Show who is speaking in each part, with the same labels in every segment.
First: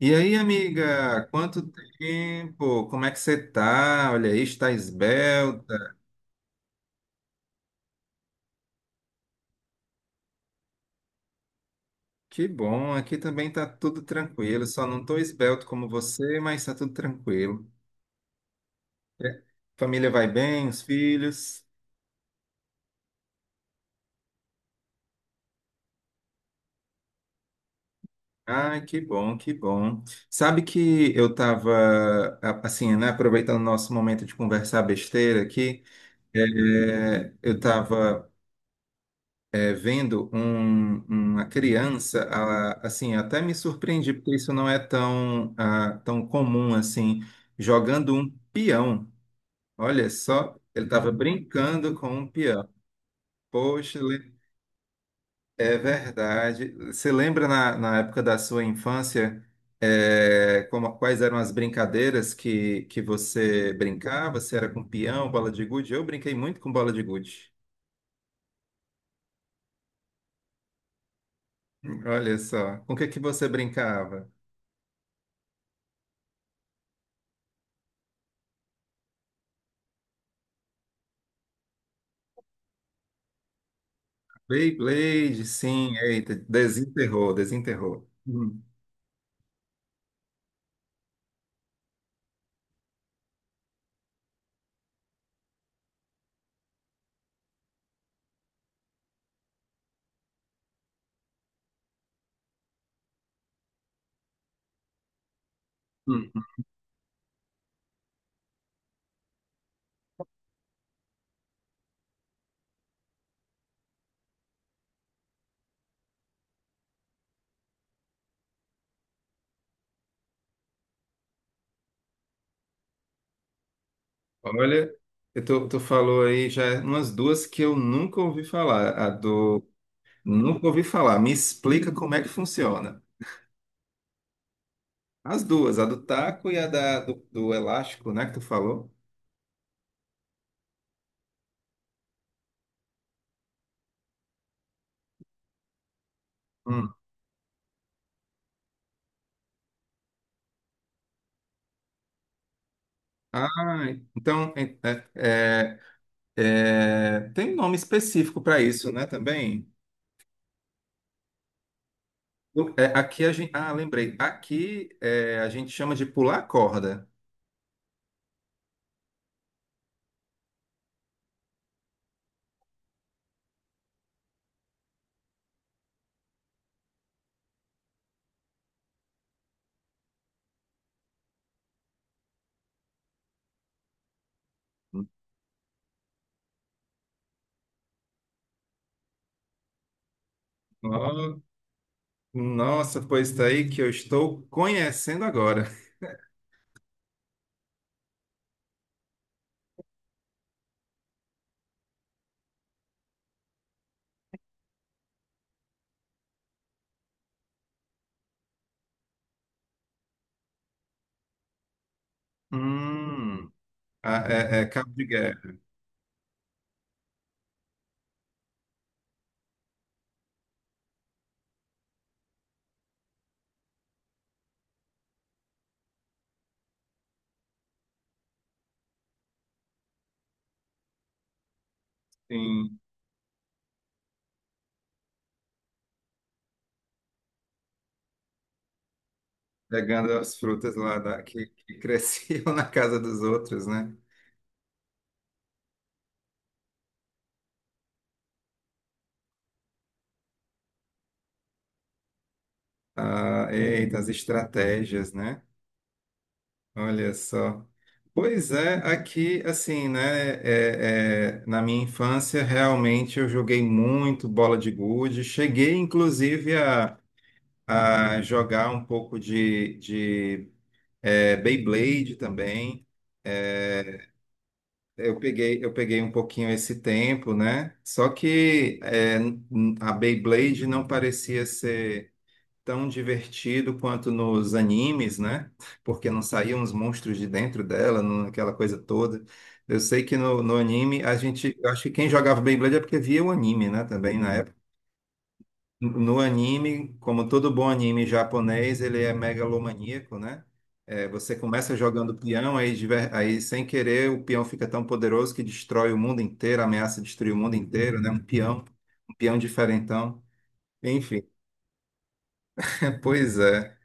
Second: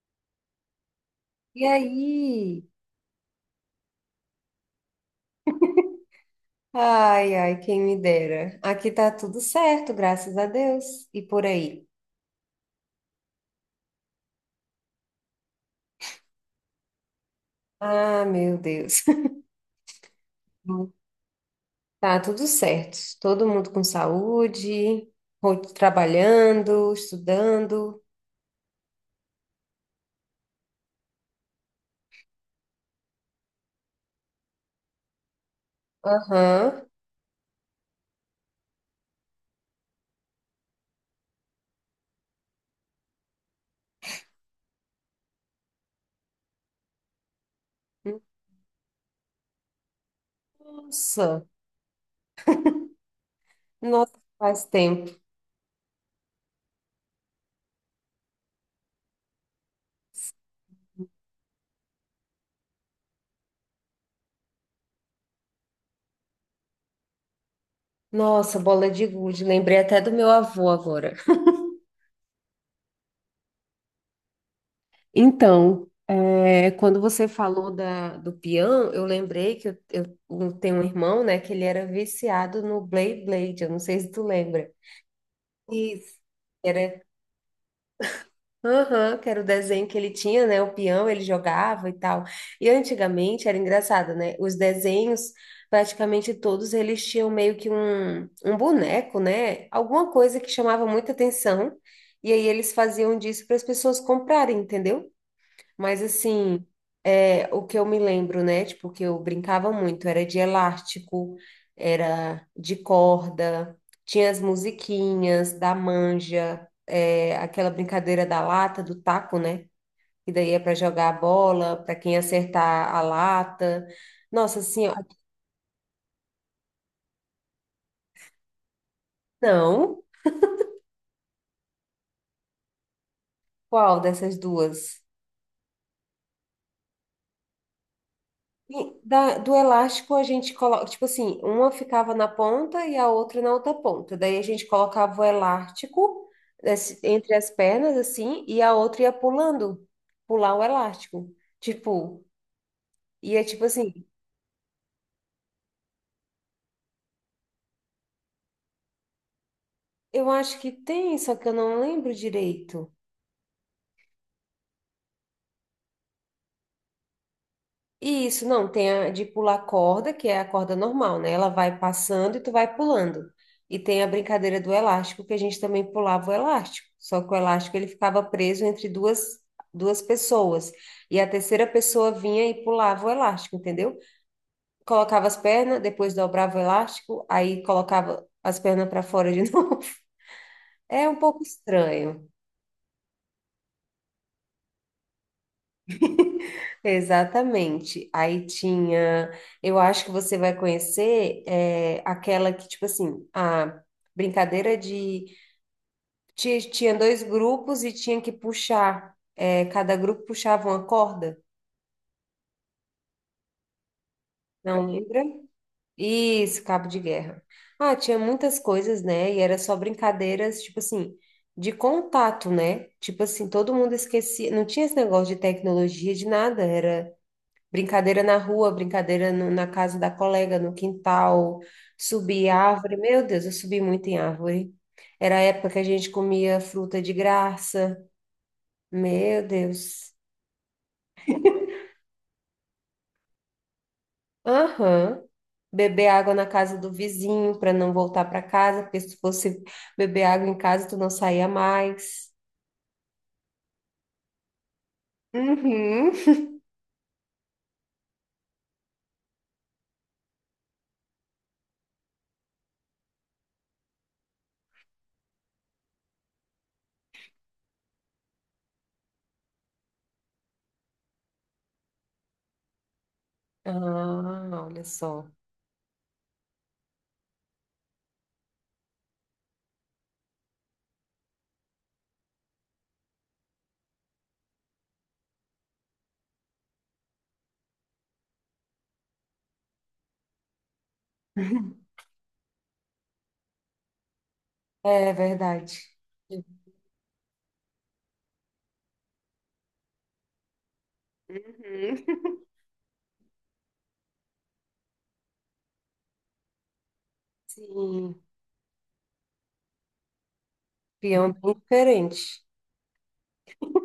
Speaker 1: E aí, amiga, quanto
Speaker 2: E aí?
Speaker 1: tempo? Como é que você tá? Olha aí, está esbelta.
Speaker 2: Ai, ai, quem me dera. Aqui tá tudo certo, graças a Deus. E por aí?
Speaker 1: Que bom, aqui também tá tudo tranquilo. Só não tô esbelto como você, mas tá tudo tranquilo.
Speaker 2: Ah, meu Deus.
Speaker 1: É. Família vai bem, os filhos.
Speaker 2: Tá tudo certo. Todo mundo com saúde, trabalhando, estudando.
Speaker 1: Ai, que bom, que bom. Sabe que eu tava, assim, né, aproveitando o nosso momento de conversar besteira aqui,
Speaker 2: Aham.
Speaker 1: é, eu estava é, vendo uma criança, assim, até me surpreendi, porque isso não é tão, ah, tão comum assim, jogando um peão. Olha só, ele estava
Speaker 2: Nossa,
Speaker 1: brincando com um peão. Poxa,
Speaker 2: nossa,
Speaker 1: le-
Speaker 2: faz tempo.
Speaker 1: É verdade. Você lembra na época da sua infância, é, quais eram as brincadeiras que você brincava? Se era com peão, bola de gude? Eu brinquei muito com bola de gude.
Speaker 2: Nossa, bola de gude. Lembrei até do meu avô agora.
Speaker 1: Olha só, com o que que você brincava?
Speaker 2: Então, é, quando você falou do peão, eu lembrei que eu tenho um irmão, né, que ele era viciado no Blade Blade, eu não sei se tu lembra.
Speaker 1: Beyblade, sim,
Speaker 2: Isso.
Speaker 1: eita,
Speaker 2: Era,
Speaker 1: desenterrou, desenterrou.
Speaker 2: aham, que era o desenho que ele tinha, né, o peão, ele jogava e tal. E antigamente era engraçado, né, os desenhos, praticamente todos eles tinham meio que um boneco, né, alguma coisa que chamava muita atenção, e aí eles faziam disso para as pessoas comprarem, entendeu? Mas
Speaker 1: Hum.
Speaker 2: assim, é, o que eu me lembro, né? Tipo, que eu brincava muito, era de elástico, era de corda, tinha as musiquinhas da manja, é, aquela brincadeira da lata, do taco, né? Que daí é para jogar a bola, para quem acertar a lata. Nossa, assim,
Speaker 1: Olha,
Speaker 2: ó,
Speaker 1: tu falou aí já umas duas que eu nunca ouvi falar. A do.
Speaker 2: não,
Speaker 1: Nunca ouvi falar. Me explica como é que funciona.
Speaker 2: qual dessas duas?
Speaker 1: As duas, a do taco e a do elástico, né, que tu falou?
Speaker 2: E do elástico a gente coloca, tipo assim, uma ficava na ponta e a outra na outra ponta. Daí a gente colocava o elástico
Speaker 1: Hum.
Speaker 2: entre as pernas, assim, e a outra ia pulando, pular o elástico. Tipo, ia
Speaker 1: Ah,
Speaker 2: tipo assim,
Speaker 1: então é- tem um nome específico para isso, né, também?
Speaker 2: eu acho que tem, só que eu não lembro
Speaker 1: É,
Speaker 2: direito.
Speaker 1: aqui a gente. Ah, lembrei. Aqui é, a gente chama de pular corda.
Speaker 2: E isso, não, tem a de pular corda, que é a corda normal, né? Ela vai passando e tu vai pulando. E tem a brincadeira do elástico, que a gente também pulava o elástico. Só que o elástico ele ficava preso entre duas, duas pessoas. E a terceira pessoa vinha e pulava o elástico, entendeu? Colocava as pernas, depois dobrava o elástico, aí colocava as pernas para fora de novo. É um pouco estranho.
Speaker 1: Nossa, pois tá aí que eu estou conhecendo agora.
Speaker 2: Exatamente. Aí tinha, eu acho que você vai conhecer é, aquela que, tipo assim, a brincadeira de. Tinha dois grupos e tinha que puxar, é, cada grupo puxava uma corda,
Speaker 1: Hum. Ah, é, é
Speaker 2: não
Speaker 1: cabo de
Speaker 2: lembra?
Speaker 1: guerra,
Speaker 2: Isso, cabo de guerra. Ah, tinha muitas coisas, né? E era só brincadeiras, tipo assim, de contato, né? Tipo assim, todo mundo esquecia, não tinha esse negócio de tecnologia, de nada, era. Brincadeira na rua, brincadeira na casa da colega, no quintal, subir
Speaker 1: sim,
Speaker 2: árvore. Meu Deus, eu subi muito em árvore. Era a época que a gente comia fruta de graça. Meu
Speaker 1: pegando
Speaker 2: Deus.
Speaker 1: as frutas lá da, que cresciam na casa dos outros, né?
Speaker 2: Aham. Beber água na casa do vizinho para não voltar para casa, porque se fosse beber água em casa, tu não saía mais.
Speaker 1: Ah, eita, as estratégias, né?
Speaker 2: Uhum.
Speaker 1: Olha só. Pois é, aqui, assim, né? É, é, na minha infância, realmente eu joguei muito bola de gude. Cheguei, inclusive, a jogar um pouco de é, Beyblade também. É,
Speaker 2: Ah, olha
Speaker 1: eu
Speaker 2: só.
Speaker 1: peguei, eu peguei um pouquinho esse tempo, né? Só que a Beyblade não parecia ser tão divertido quanto nos animes, né? Porque não saíam os monstros de dentro dela, aquela coisa toda. Eu sei que no anime a gente, eu acho que quem jogava Beyblade é porque via o anime, né? Também na
Speaker 2: É verdade.
Speaker 1: no anime, como todo bom anime japonês, ele é megalomaníaco, né? É, você começa
Speaker 2: Uhum.
Speaker 1: jogando peão, aí sem querer o peão fica tão poderoso que destrói o mundo inteiro, ameaça destruir o mundo inteiro, né?
Speaker 2: Sim,
Speaker 1: Um peão diferentão. Enfim,
Speaker 2: peão bem diferente.
Speaker 1: é, pois é.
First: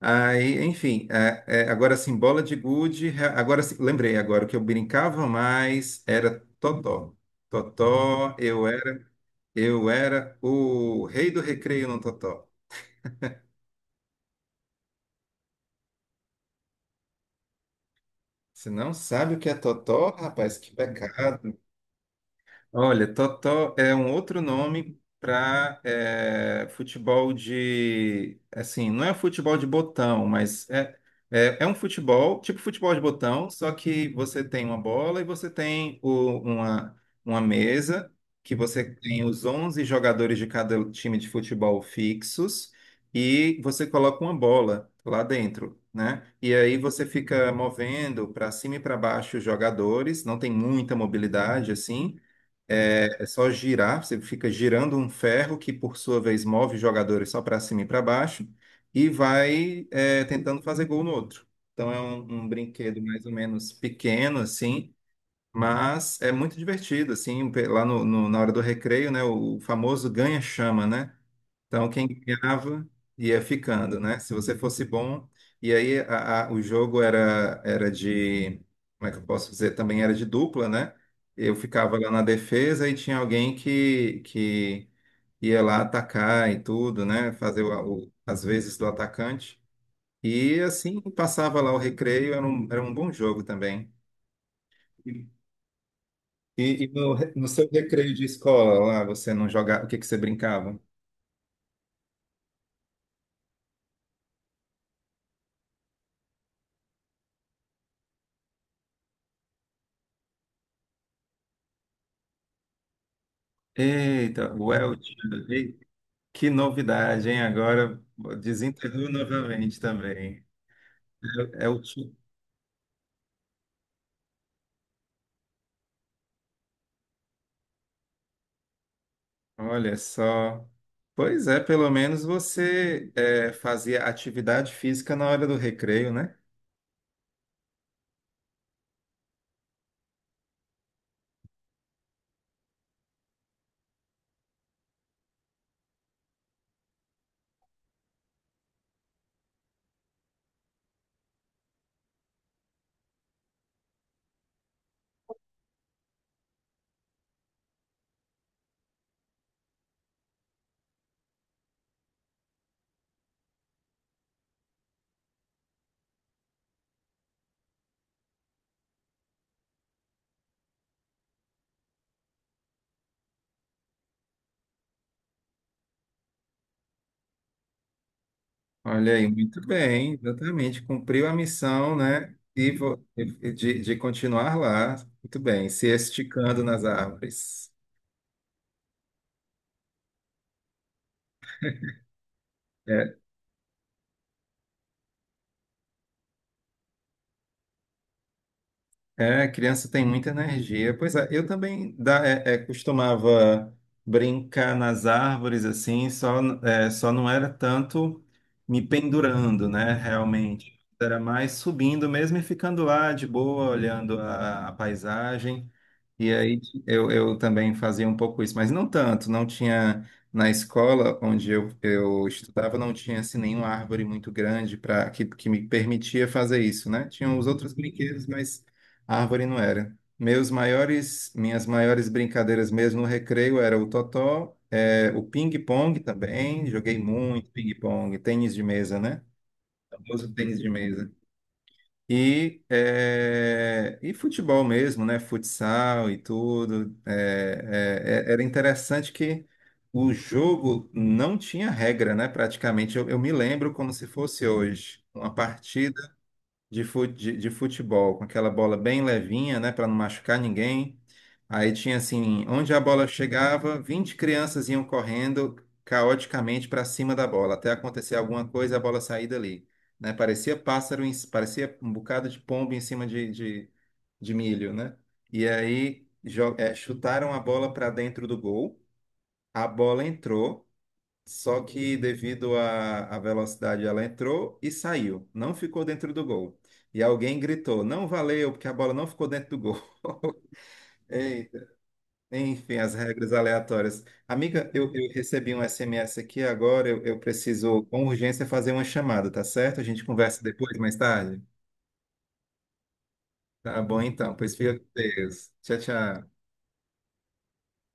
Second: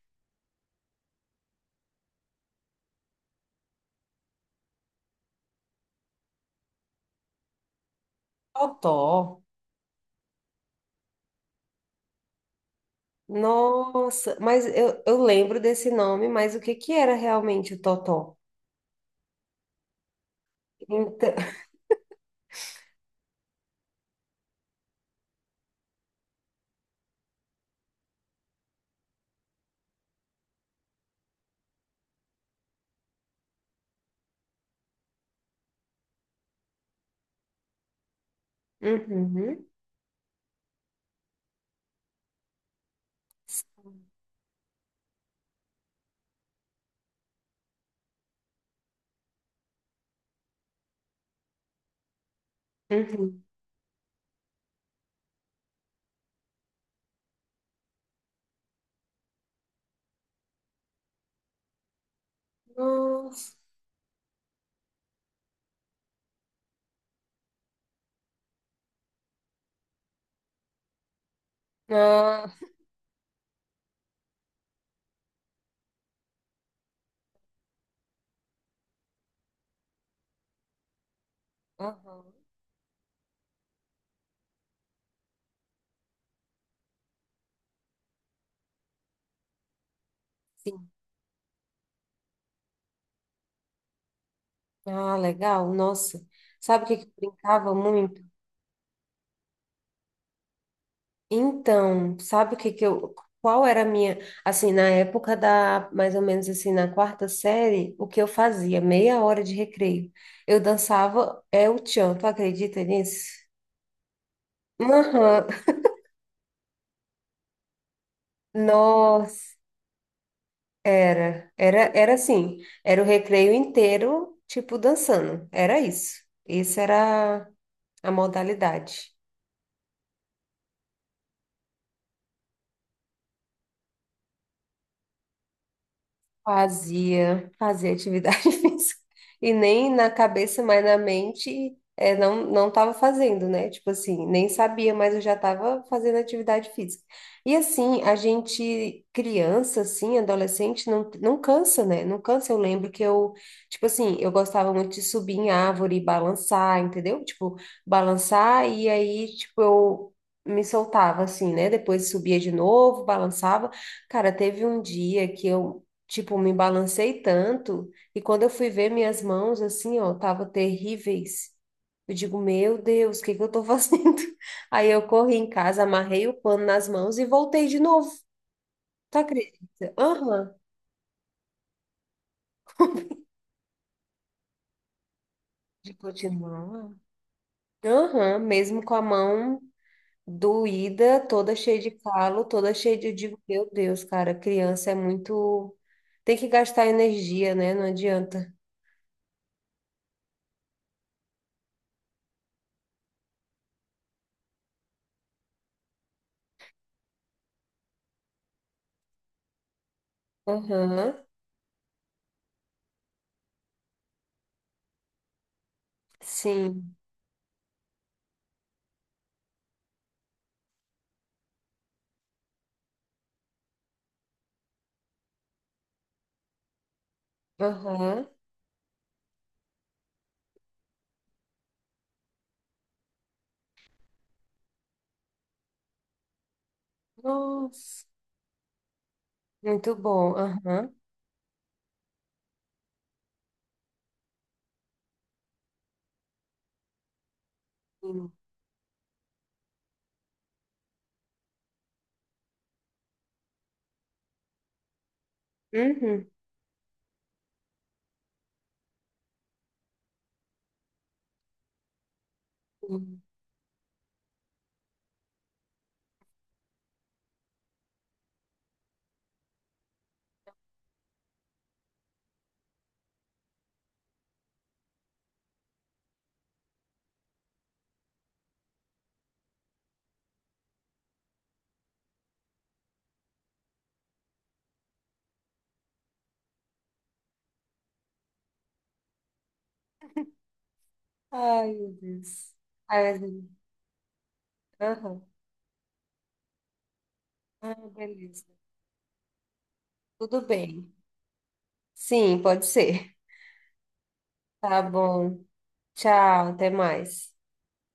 Speaker 1: Aí, enfim, agora sim, bola de gude. Agora sim, lembrei agora, o que eu brincava mais era Totó. Totó, eu
Speaker 2: Totó.
Speaker 1: era, eu era o rei do recreio no Totó.
Speaker 2: Nossa, mas eu lembro desse nome, mas o que que era realmente o Totó?
Speaker 1: Você não sabe o que é totó, rapaz? Que
Speaker 2: Então,
Speaker 1: pecado. Olha, totó é um outro nome para futebol de, assim, não é futebol de botão, mas é um futebol, tipo futebol de botão, só que você tem uma bola e você tem uma mesa, que você tem os
Speaker 2: uhum,
Speaker 1: 11 jogadores de cada time de futebol fixos e você coloca uma bola lá dentro. Né? E aí você fica movendo para cima e para baixo os jogadores, não tem muita mobilidade assim,
Speaker 2: uhum.
Speaker 1: só girar, você fica girando um ferro que, por sua vez, move os jogadores só para cima e para baixo e vai é, tentando fazer gol no outro. Então é um, um brinquedo mais ou
Speaker 2: Nossa.
Speaker 1: menos pequeno, assim, mas é muito divertido, assim, lá na hora do recreio, né, o famoso ganha-chama, né? Então, quem
Speaker 2: Ah,
Speaker 1: ganhava ia ficando, né? Se você fosse bom. E aí, o jogo era de. Como é que eu posso dizer? Também era de dupla, né? Eu ficava lá na
Speaker 2: aham,
Speaker 1: defesa e tinha alguém que ia lá atacar e tudo, né? Fazer as vezes do atacante. E
Speaker 2: sim.
Speaker 1: assim, passava lá o recreio, era um bom jogo também.
Speaker 2: Ah, legal, nossa. Sabe o
Speaker 1: E
Speaker 2: que que eu
Speaker 1: no seu
Speaker 2: brincava
Speaker 1: recreio
Speaker 2: muito?
Speaker 1: de escola lá, você não jogava, o que que você brincava?
Speaker 2: Então, sabe o que que eu, qual era a minha, assim, na época da, mais ou menos assim, na quarta série, o que eu fazia? Meia hora de recreio. Eu dançava é o tchan, tu acredita nisso?
Speaker 1: Eita, Welch,
Speaker 2: Aham.
Speaker 1: que novidade, hein? Agora desenterrou
Speaker 2: Nossa,
Speaker 1: novamente também.
Speaker 2: era,
Speaker 1: É, é o
Speaker 2: era, era
Speaker 1: ti-
Speaker 2: assim, era o recreio inteiro, tipo, dançando, era isso. Isso era a modalidade.
Speaker 1: Olha só. Pois é, pelo menos você é, fazia atividade física na hora do recreio, né?
Speaker 2: Fazia, fazia atividade física. E nem na cabeça, mas na mente, é, não, não tava fazendo, né? Tipo assim, nem sabia, mas eu já tava fazendo atividade física. E assim, a gente, criança, assim, adolescente, não, não cansa, né? Não cansa. Eu lembro que eu, tipo assim, eu gostava muito de subir em árvore e balançar, entendeu? Tipo, balançar e aí, tipo, eu me soltava, assim, né? Depois subia de novo, balançava. Cara, teve um dia que eu tipo, me balancei tanto e quando eu fui ver minhas mãos assim, ó, tava terríveis. Eu digo, meu Deus, o que que eu tô fazendo? Aí eu corri em casa, amarrei o pano nas mãos e voltei de novo.
Speaker 1: Olha
Speaker 2: Tu
Speaker 1: aí, muito
Speaker 2: acredita?
Speaker 1: bem,
Speaker 2: Aham.
Speaker 1: exatamente. Cumpriu a missão, né? De continuar lá. Muito bem, se
Speaker 2: De
Speaker 1: esticando nas
Speaker 2: continuar.
Speaker 1: árvores.
Speaker 2: Aham, mesmo com a mão doída, toda cheia de calo, toda cheia de, eu
Speaker 1: É,
Speaker 2: digo, meu Deus, cara, criança é muito tem que gastar energia, né? Não adianta.
Speaker 1: é, criança tem muita energia. Pois é, eu também da, costumava brincar nas árvores assim, só, é, só não era tanto me pendurando, né, realmente.
Speaker 2: Aham.
Speaker 1: Era mais subindo mesmo e ficando lá de boa, olhando a paisagem. E aí
Speaker 2: Sim.
Speaker 1: eu também fazia um pouco isso, mas não tanto, não tinha na escola onde eu estudava, não tinha assim nenhuma árvore muito grande para que me permitia fazer isso, né? Tinham os outros brinquedos,
Speaker 2: Aham.
Speaker 1: mas a árvore não era. Minhas maiores brincadeiras mesmo no recreio era o totó, é, o ping-pong também, joguei muito
Speaker 2: Nossa.
Speaker 1: ping-pong, tênis de mesa, né?
Speaker 2: Muito
Speaker 1: O famoso
Speaker 2: bom.
Speaker 1: tênis de
Speaker 2: Aham.
Speaker 1: mesa. E, é, e futebol mesmo, né? Futsal e tudo.
Speaker 2: Sim.
Speaker 1: Era interessante que o jogo não tinha regra, né? Praticamente, eu me lembro como se fosse hoje. Uma
Speaker 2: Uhum.
Speaker 1: de futebol, com aquela bola bem levinha, né, para não machucar ninguém. Aí tinha assim, onde a bola
Speaker 2: Sim.
Speaker 1: chegava, 20 crianças iam correndo caoticamente para cima da bola, até acontecer alguma coisa e a bola sair dali, né? Parecia pássaro, parecia um bocado de pombo em cima de milho, né? E aí é, chutaram a bola para dentro do gol, a bola entrou. Só que devido à velocidade ela entrou e saiu, não ficou dentro do gol. E alguém gritou: "Não valeu, porque a bola não ficou dentro do gol". Eita.
Speaker 2: Ai, meu Deus.
Speaker 1: Enfim, as
Speaker 2: Ai, meu
Speaker 1: regras
Speaker 2: Deus.
Speaker 1: aleatórias. Amiga, eu
Speaker 2: Aham.
Speaker 1: recebi um SMS aqui agora, eu
Speaker 2: Ah,
Speaker 1: preciso com urgência
Speaker 2: beleza.
Speaker 1: fazer uma chamada, tá certo? A gente
Speaker 2: Tudo
Speaker 1: conversa depois,
Speaker 2: bem.
Speaker 1: mais tarde.
Speaker 2: Sim, pode ser.
Speaker 1: Tá bom então, pois fica
Speaker 2: Tá
Speaker 1: com
Speaker 2: bom.
Speaker 1: Deus. Tchau, tchau.
Speaker 2: Tchau, até mais.